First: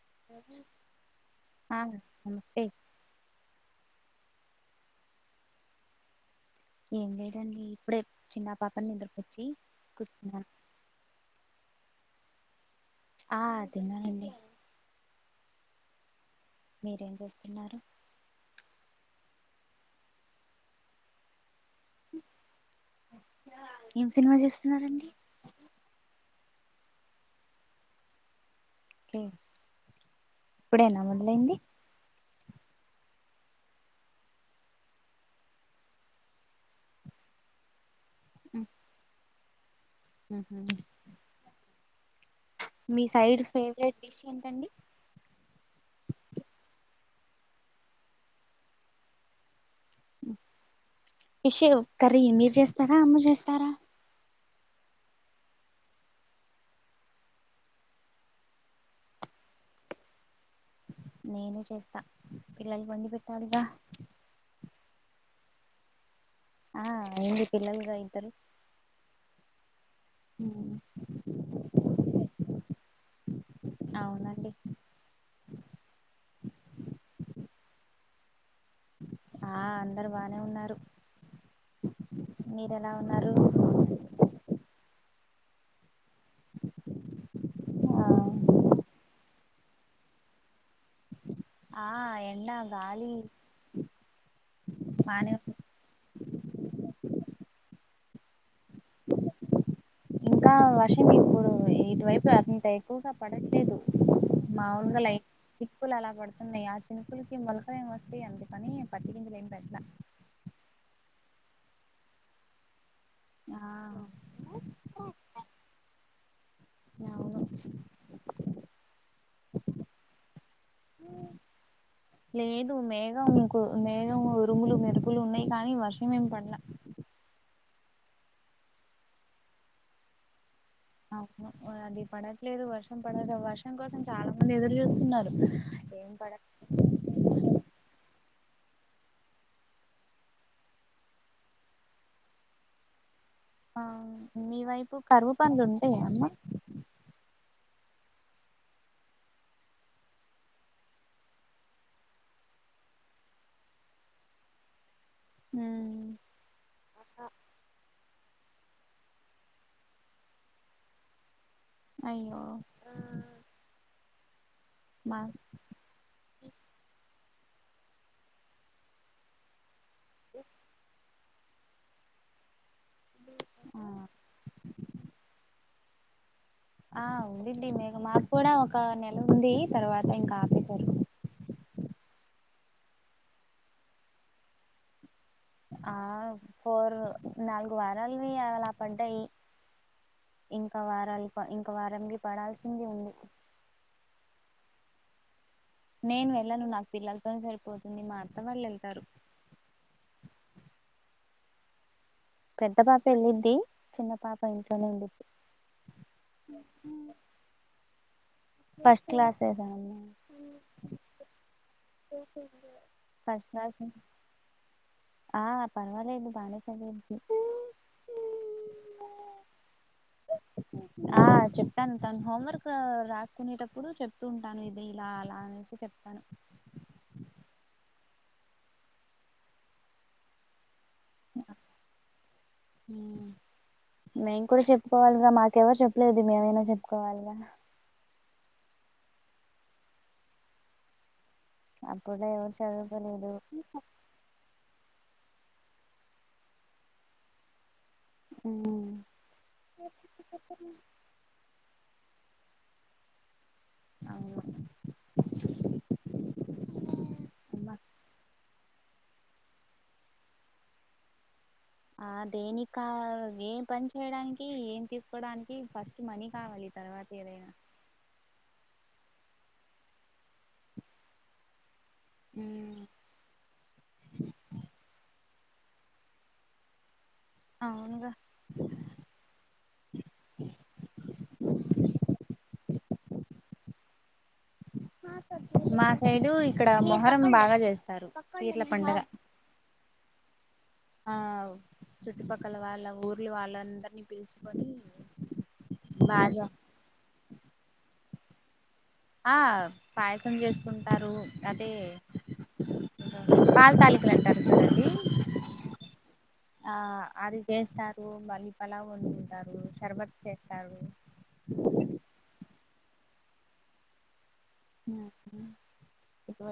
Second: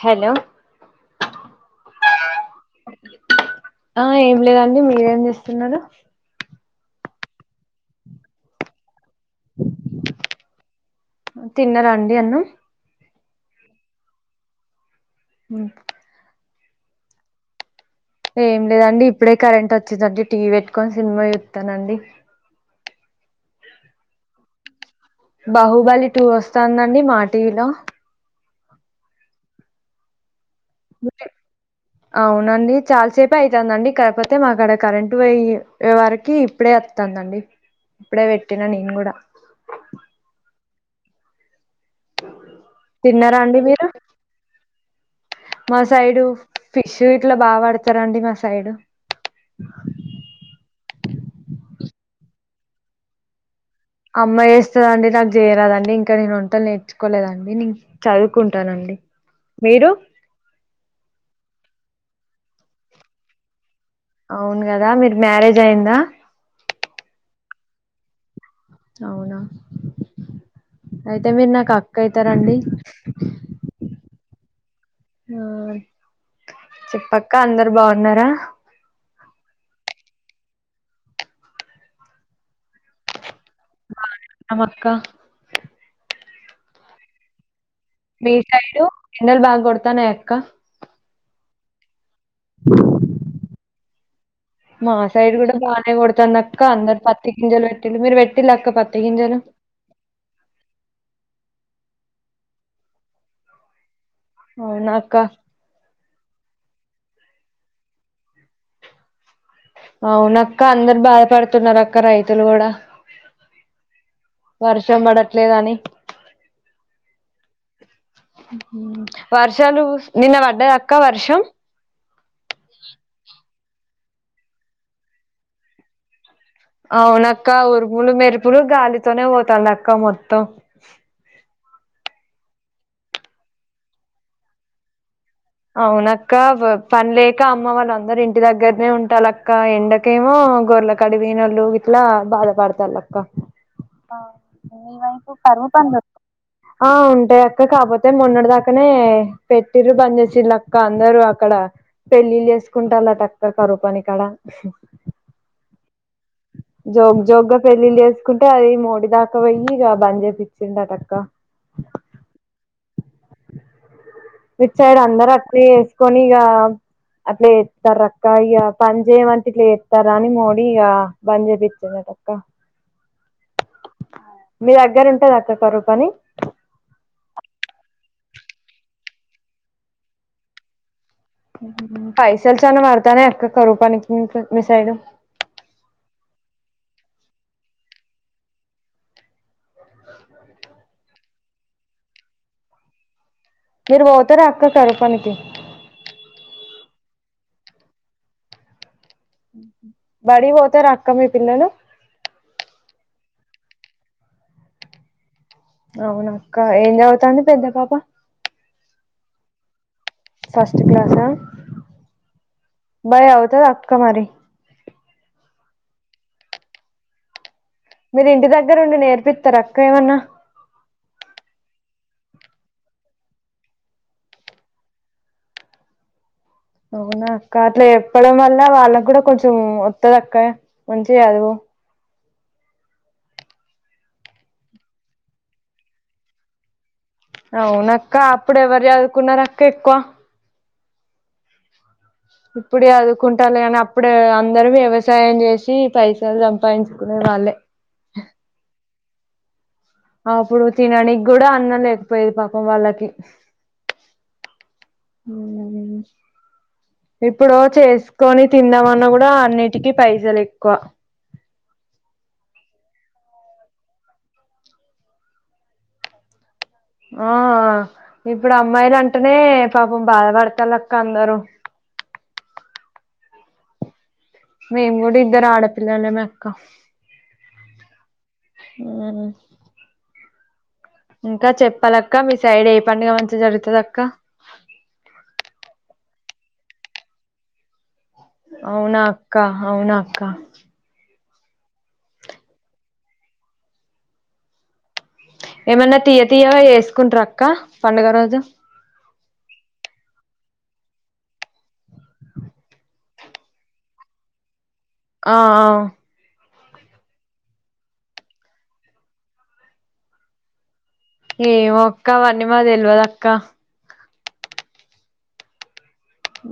Hello ఆ నమస్తే ఆ ఏమి లేదండి మీరేం చేస్తున్నారు ఏం లేదండి ఇప్పుడే చిన్న పాప నిద్రపో చి కూర్చున్నాం ఎన్ ఆ తిన్నానండి ఉ మీరేం చేస్తున్నారు ఏం లేదండి ఇప్పుడే కరెంట్ వచ్చిందండి టీవీ పెట్టుకొని సినిమా చూత్తానండి ఏం సినిమా చూస్తున్నారండి బాహుబలి టూ వస్తాందండి మా టీవిలో ఇప్పుడేనా మొదలైంది అవునండి చాలాసేపె అయితాందండి కాకపోతే మాకడ కరెంట్ పోయి వరకి ఇప్పుడే వత్తాం దండి ఇప్పుడే పెట్టినా నేను కూడా హ మీ తిన్నారా సైడ్ అండి మీరు ఫేవరెట్ డిష్ ఏంటండి మా సైడు ఫిష్ ఇట్లా బాగా పడతారండి మా సైడు ఫిషు కర్రీ మీరు చేస్తారా అమ్మ చేస్తారా అమ్మ చేేస్తది అండి నాకు జేయరాదండి ఇంకా నేను వంటలు నేర్చుకోలేదండి నీను చదువుకుంటానండి మీరు నేను చేస్తా పిల్లలు వండి పెట్టాలిగా అవును గదా మీరు మ్యారేజ్ అయిందా ఆ అయింది పిల్లలుగా ఇద్దరు అవునా ఉమ్, అయితే మీరు నాకు అక్క అయితారండి అవునండి ఆ చెప్పక్క అందరు బాగున్నారా ఆ అందరు బానే ఉన్నారు మీరు ఎలా ఉన్నారు బానే ఉన్నాము అక్క ఆ మీ సైడు ఎండలు బాగా కొడతాన్నాయ అక్క ఆ ఎండ గాలి మా సైడ్ బానే కూడా బానే కొడుతాంది అక్క అందరు పత్తి గింజలు పెట్టిల్లు మీరు పెట్ అక్క పత్తి గింజలు ఇంకా వర్షం ఇప్పుడు ఇటువైపు అంత ఎక్కువగా పడట్లేదు అవునా మాములుగా ల అక్క ఎక్కువలు అలా పడుతున్నాయి ఆ చినుకులకి మొలకలు ఏం వస్తాయి అందుకని పత్తిగింజలు అవున అక్క అందరు బాధపడుతున్నారు అక్క రైతులు కూడా వర్షం పడట్లేద అని అవును వర్షాలు నిన్న పడ్డాద అక్క వర్షం లేదు మేఘం మేఘం ఉరుములు మెరుపులు ఉన్నాయి కానీ వర్షం ఏం పడలా అవునక్క ఉరుములు మెరుపులు గాలితోనే పోతాంది అక్క మొత్తం అ అది పడట్లేదు వర్షం పడ వర్షం కోసం చాలా మంది ఎదురు చూస్తున్నారు ఏం పడ అవునక్క పని లేక అమ్మ వాళ్ళ అందరు ఇంటి దగ్గర ఉంటాల అక్క ఎండకేమో గొర్ల కాడికి పోయినోళ్లు ఇట్లా బాధపడతారు అక్క ఆ మీ వైపు కరువు పండ్లు పరుమ పం ఉంటాయా అమ్మ ఆ ఉంటే ఇ కాపోతే మొన్నడు దాకానే పెట్టిరు బంద్ చేసి చిల్ లక్క అందరు అక్కడ పెళ్ళిళ్ళ చేసుకుంటారు టక్కర్ కరపానిక్కడ హు జోక్ జోక్గా పెళ్ళిళ్ళ చేసుకుంటే అది మోడి దాకావయక బంద చే పచ్చింటటక్క అయ్యో విట్ సైడ్ మా అందరు అట్ వేసుకొని ఇక అట్లా ఇస్తారు అక్క ఇక పని చేయమంటే ఇట్లా వస్తారా అని మోడీ ఇక బంద్ చేయిచ్చింది తక్క ఆ మీ దగ్గర ఉంటంది అక్క కరు కానీ ఆ ఉందండి మకు మాకు కూడా ఒక నెల ఉంది తర్వాత ఇంకా ఆపేశారు పైసలు చన్న వాడతానే అక్క కూపానికి మీ సైడు ఆ పోరు నాలుగు వారాలువి అలా పడ్డాయి ఇంకా వారాలు ఇంకా వారనికి పడాల్సింది ఉంది మీరు పోతారా అక్క కరపానికి నేను వెళ్ళను నాకు పిల్లలతో సరిపోతుంది మా అత్త వాళ్ళు వెళ్తారు బడి పోతరాక్క మీ పిల్లలు పెద్ద పాప వెళ్ళిద్ది చిన్న పాప ఇంట్లోనే ఉళ్ళది అవున అక్క ఏం చవుతాంది పెద్ద పాప ఫస్ట్ క్లాసే ఎ ఫస్ట్ క్లాస్ బయ ఫస్ట్ చవుత క్లాస్ అక్క మారి ఆ పర్వాలేదు బానే చదివిద్ది మీరు ఇంటి దగ్గర ఉండి నేర్పిస్తారు అక్క ఏమన్నా ఆ చెప్తాను తను హోంవర్క్ రా కునేటప్పుడు చెప్తూ ఉంటాను ఇది ఇలా అలా అనేసి చెప్తాను అవునా అక్క అట్లా ఎప్పడం వల్ల వాళ్ళకి కూడా కొంచెం వత్తదక్క మంచి అదు మేము కూడా చెప్పుకోవాలిగా మాకెవరు చెప్పలేదు మేమైనా చెప్ప అవునక్క అప్పుడు ఎవరు చదువుకున్నార్ అక్క ఎక్కువ అప్పుట్లో ఎవరు ఇప్పుడే చదువుకోలేదు అదుకుంటారు కానీ అప్పుడే అందరమ వ్యవస్ వ్యవసాయం చేసి పైసలు సంపాదించుకునే వాళ్ళే ఉ అప్పుడు తినడానికి కూడా అన్నం లేకపోయది పాపం వాళ్ళకి అవును ఇప్పుడు ఓ చేసుకొని తిందామన్నా కూడా అన్నిటికిీ పైసలు ఎక్కువ ఆ దేని కవ ఏం పని చేయడానికి ఏం తీసుకోడానికి ఫస్ట్ మనీ కావాలి తర్వాత ఆ ఏదైనా ఇప్పుడు అమ్మాయిలు అం టనే పాపం బాధ పడతలు అక్క అందరూ ఉ మేము కూడా ఇద్దరు ఆడపిల్లల మే అక్క అవునుగా ఇంకా చెప్పాలక్క మీ సైడ్ ఏ పండుగ మంచిగా జరుగుతది అక్క మా సైడు ఇక్కడ మొహరం బాగా చేస్తారు పీర్ల పండగ అవునా అక్క అవునా అక్క ఆ చుట్టుపక్కల వాళ్ళ ఊర్లు వాళ్ళందరినీ పిలుచుకొని ఏమన్నా తీయ్య బాగా తియ్యగా చేసుకుంట్రక్క పండుగ రోజు ఆ పాయసం చేసుకుంటారు అదే పాల్ తాళికలంటరూ చూడండి ఆ ఆ ఆ అది చేస్తారు మళ్ళీ పలావ్ వండుకుంటారు షర్బత్ చేస్తారు ఏమో అక్క అవన్నీ మాక్ తెల్వద్ అక్క ఉహు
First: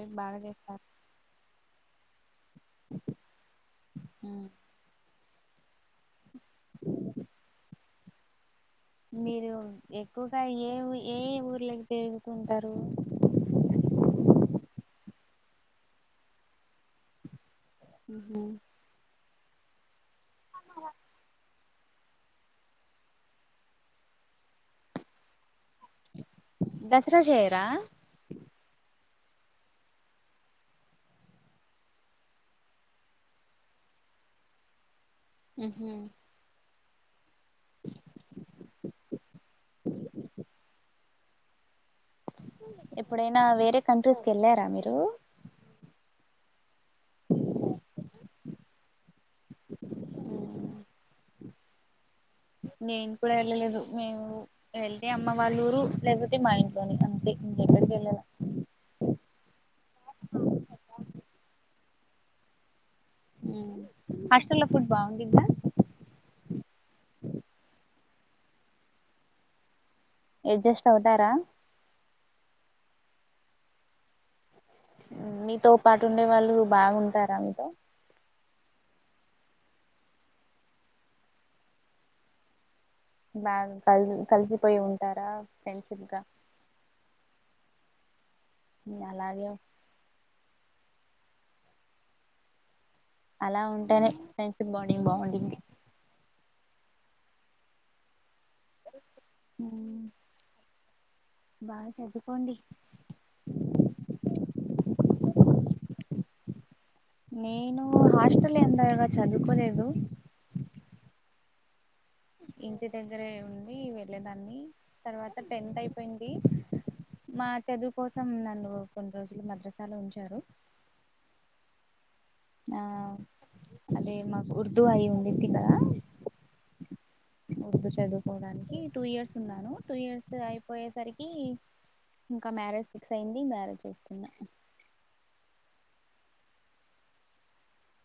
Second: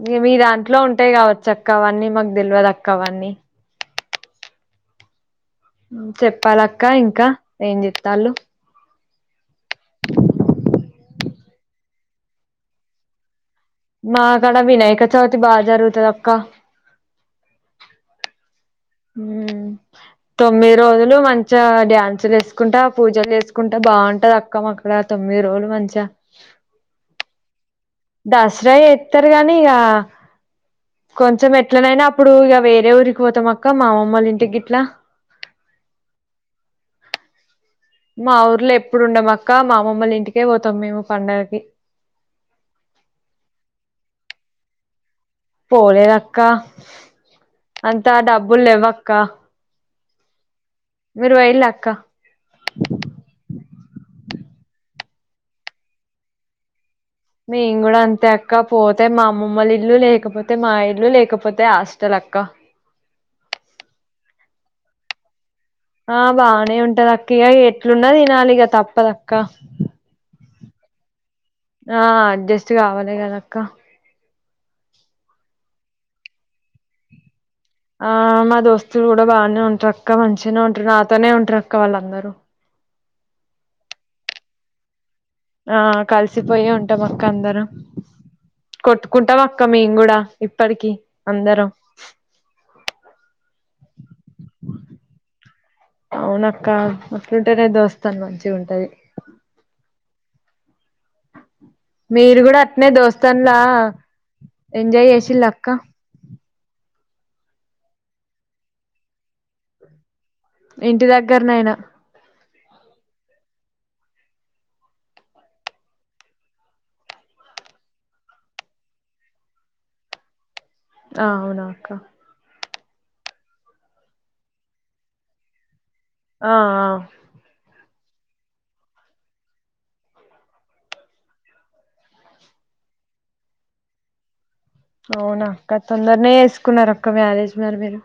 ఇగా మీ దాంట్లో ఉంటాయి కావచ్చు అక్క అవన్నీ మాకు దెల్వదక్క అవన్నీ ఆ చెప్పాలక్క ఇంకా ఏం జెత్తళ్లు మీరు ఎక్కువగా ఏ ఏ ఊర్లకి దేవుకుంటరు మాకడ వినాయక చవితి బాగా జరుగుతదక్క ఊహూ తొమ్మిది రోజులు మంచిగా డ్యాన్సులు ఎసుకుంటా పూజలు చేేసుకుంటా బాగుంటది అక్క మాకడ తొమ్మిది రోజులు మంచిగా దసరా చేయరా దసరా చేత్తరు గనీ ఇగా కొంచెం ఎట్లనైనా అప్పుడు ఇగ వేరే ఊరికి పోతాం అక్క మామ్మమ్మళ్ల ఇంటికి గిట్లా ఉహు మా ఊర్ల ఎప్పుడుండం అక్క మామ్మమ్మళ్ల ఇంటికే పోతాం మేము పండగకి ఎప్పుడైనా వేరే కంట్రీస్ కి ఎళ్ళారా మీరు పోలేద అక్క అంతా డబ్బుల్ లేవ్వక్క మీర్ పోయిల్లా అక్క నేను కూడా వెళ్ళలేదు మేము వెళ్తే అమ్మ వాళ్ళ ఊరు లేకపోతే మా ఇం మేం గుడా అంతే అక్క పోతే మామ్మమ్మలి ఇల్లు లేకపోతే మా ఇల్లు లేకపోతే అష్ తనక్క ఉమ్ హస్టాల్లా ఫుడ్ బాగుండిద్దా ఆ బాగానే ఉంటది అక్క ఇగ ఎట్లున్న తినాలిగ తప్పదక్క ఎడ్జస్ట్ అవుతారా ఆ అడ్జస్ట్ కావాలి కదక్క ఉమ్ మీతో పాటు ఉండే వాళ్ళు బాగుంటారా ఆ మ దోస్తులు గుడా బాగానే ఉంట్రక్క మంచిగానే ఉంట్రూ నాతోనే ఉంట్రక్క వాళ్ళందరూ బ్యాగ కలిసి కలిసిపోయి ఉం ఆ కలిసిపోయ్యే ఉంటాం అక్క అందరం కొట్టుకుంటాం అలాగే అక్క మేం గుడా ఇప్పడికి అందరం అలా ఉంటేనే ఫ్రెండ్షిప్ బాండింగ్ బాగుండిద్ది క్క అట్లుంటేనే దోస్తాను మంచి ఉమ్ మీరు గుడా అట్నే దోస్తన్లా ఎంజాయ్ చేసిళ్ల అక్క నేను హాస్టల్ ఎందగా చదువుకోలేదు ఇంటి దగ్గర్నైనా ఇంటి దగ్గరే ఉండి వెళ్ళేదాన్ని తర్వాత టెన్త్ అయిపోయింది మా చదువు కోసం నన్ను కొన్ని రోజులు మద్రసాలో ఉంచారు. ఆ అవునాక్క ఆ అదే మాకు ఉర్దూ అయి ఉండేంది కదా ఆ ఆ ఉర్దూ చదువుకోవడానికి టూ ఇయర్స్ ఉన్నాను టూ ఇయర్స్ అయిపోయేసరికి ఇంకా మ్యారేజ్ ఫిక్స్ అయింది మ్యారేజ్ చూస్తున్నా అవునా అక్క తొందరనే వేసుకున్నారు అక్క వేల వేసుకున్నారు మీరు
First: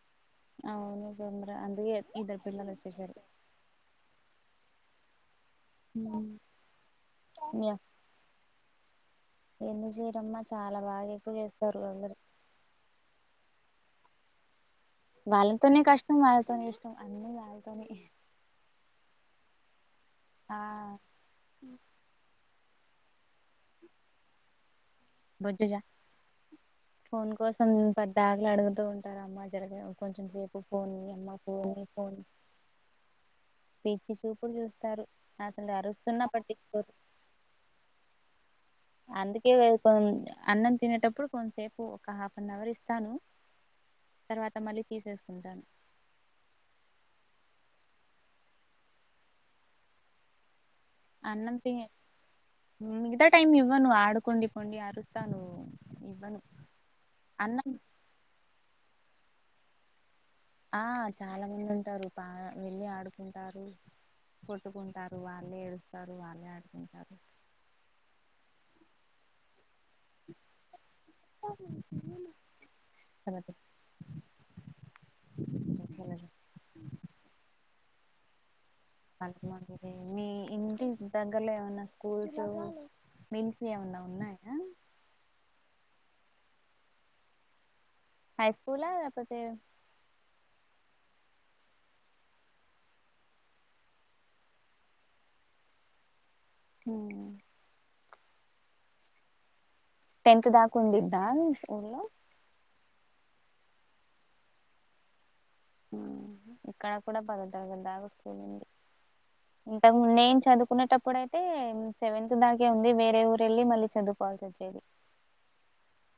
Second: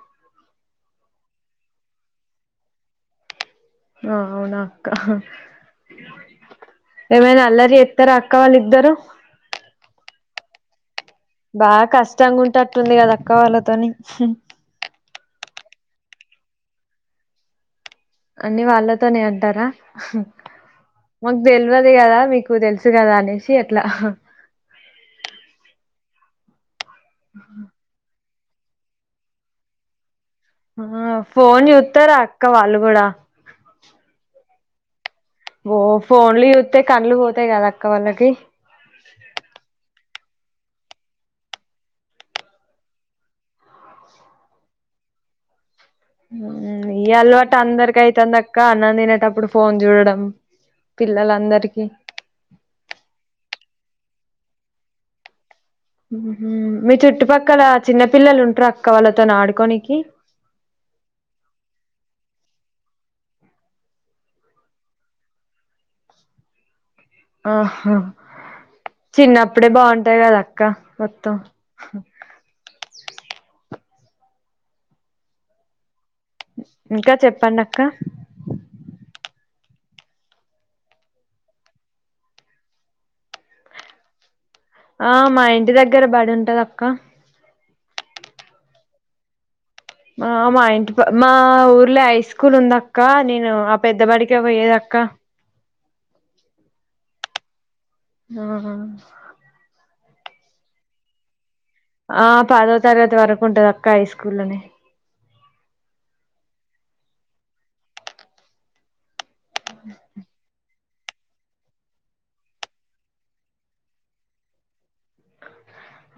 అవును తొందర అందుగే ఇద్దరు పిల్లలు వచ్చేసారు. ఆ అవునా అక్క ఏమే య అల్లరి ఎత్తర అక్క వాళి ద్దరు ఎందుకు చేయరమ్మా చాలా బాగే బాగా కష్టంగా ఉంటట్టుంది కదాక్క వాళ్ళతోని వాళ్ళతోనే కష్టం వాళ్ళతోనే ఇష్టం అన్నీ వాళ్ళతోనే అన్ని వాళ్ళతోనే అంటారా ఆ మాకు తెలియదు కదా మీకు తెలుసు త్తే కదా అనేసి ఎట్లా బొజ్జుజ ఫోన్ కోసం ప బ్యాగులు అడుగుతూ ఉంటారు అమ్మా జగ కొంచెం కొసేపు ఫోన్ ఆ అమ్మ ఫ ఫోన్ ఫోన్ చూస్తారా అక్క వాళ్ళు కూడా పిచ్చి చూపుడు చూస్తారు. అసలు ఓ అరుస్తున్నా ఫోన్లు చూత్తే పట్టించుకోరు కళ్లు పోతాయి కదా అక్క వాల్ళకి అందుకే వెళ్ళిపోయింది అన్నం తినేటప్పుడు కొంతసేపు ఒక హాఫ్ అన్ అవర్ ఇస్తాను. తర్వాత మళ్ళీ తీసేసుకుంటాను ఈ అలవాటు అందరికి అయితుంది అక్క అన్నం తినేటప్పుడు ఫోన్ చూడడం. అన్నంతిని పిల్లలందరికి మిగతా టైమ్ ఇవ్వను ఆడుకోండి పోండి అరుస్తా నువ్వు మ్ మీ చుట్టుపక్కల చిన్న పిల్లలు ఉంటారు అక్క వాళ్ళతో ఆడుకోనికి ఆ చాలా మంది ఉంటారు బాగా వెళ్ళి ఆడుకుంటారు. కొట్టుకుంటారు వాళ్ళే ఏడుస్తారు వాళ్ళే ఆడుకుంటారు. ఆహా చిన్న అప్పుడే బావుంటాయి కదా అక్క మొత్తం చెప్ ఇంకా చెప్పండి అక్క అంతమాటు మీ ఇంటి దగ్గరలో ఏమన్నా స్కూల్స్ మెల్స్ ఏమన్నా ఉన్నాయా? ఆ మా ఇంటి దగ్గర బడి ఉంటది అక్క హై స్కూలా అపోతే ఆ మా ఇంటి ప మా ఊర్లే హై స్కూల్ ఉంద అక్క నేను ఆ పెద్ద బడికి పోయేద అ క్క అవునా ఆహ టెన్త్ దాకుండిద్దా ఆ పదో తరగతి వరకు ఉంటది అక్క హై స్కూల్ని ఇక్కడ కూడా పద తరగతి దాకా స్కూల్ ఉంది. ఇంతకు ముందేం చదువుకునేటప్పుడు ఇప్పుడైతే సెవెంత్ దాకే ఉంది వేరే ఊరు వెళ్ళి మళ్ళీ చదువుకోవాల్సి వచ్చేది.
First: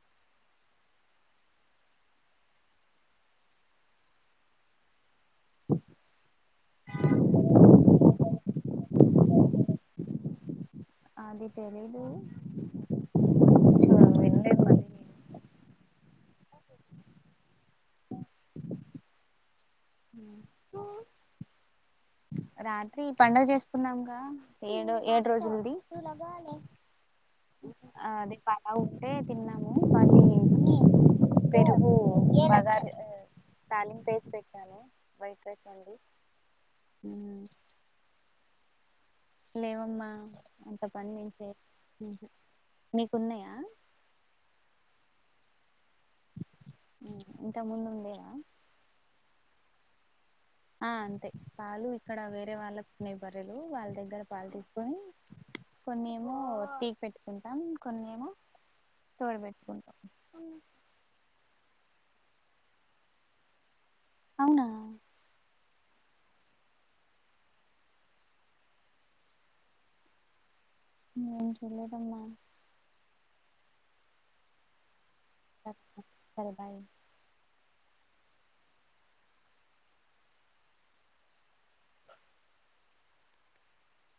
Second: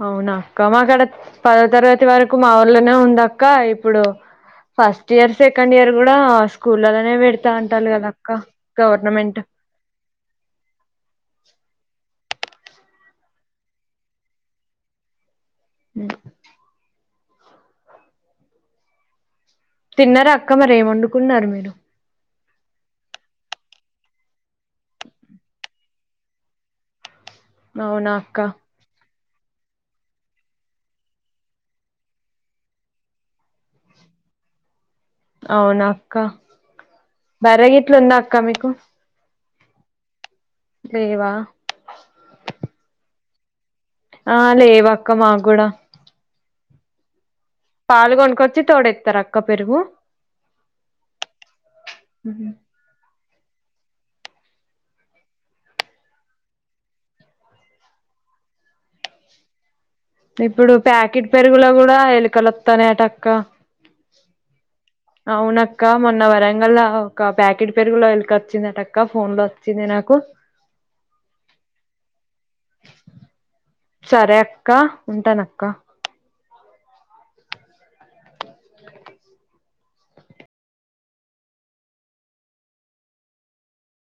అవున అక్క మాక్కడ పదో తరగతి వరకు మా ఊర్లోనే ఉంద అక్క ఇప్పుడు ఫస్ట్ ఇయర్ సెకండ్ ఇయర్ కూడా స్కూల్లలోనే పెడతా అంటారు కదా అక్క గవర్నమెంట్ అది తెలీదు చ విన్లేదు మరి అ తిన్నార అక్క మరి ఏం వండుకున్నారు మీరు తిన్నాంక ఏడు ఏడు రోజులది అవునా అది అక్క పైన ఉంటే తిన్నాము కానీ పెరుగు బగార తాలీంపేసి పెట్నాను అవునా అక్క బర్రె గిట్లు ఉందా అక్క మీకు లేవమ్మా అంత పని లేవా నుంచే మీకున్నాయా ఆ లేవక్క మాగ్గూడ ఉ పాలు కొనుక్కొచ్చి తోడెత్తారు అక్క పెరుగు ఆ అంతే పాలు ఇక్కడ వేరే వాళ్ళ బర్రెలు వాళ్ళ దగ్గర పాలు తీసుకొని కొన్ని ఏమో టీ పెట్టుకుంటాం కొన్ని ఏమో తోడ్ పెట్టుకుంటాం ఇప్పుడు ప్యాకెట్ పెరుగులో కూడా ఎలుకలు వత్తనాయటక్క అవునా అవునక్క మొన్న వరంగల్లా ఒక ప్యాకెట్ పెరుగులో ఎలికి వచ్చిందటక్క ఫోన్లో వచ్చింది కు ఏ తెలీదమ్మా సరే అక్క ఉంటాన అక్క సరే బాయ్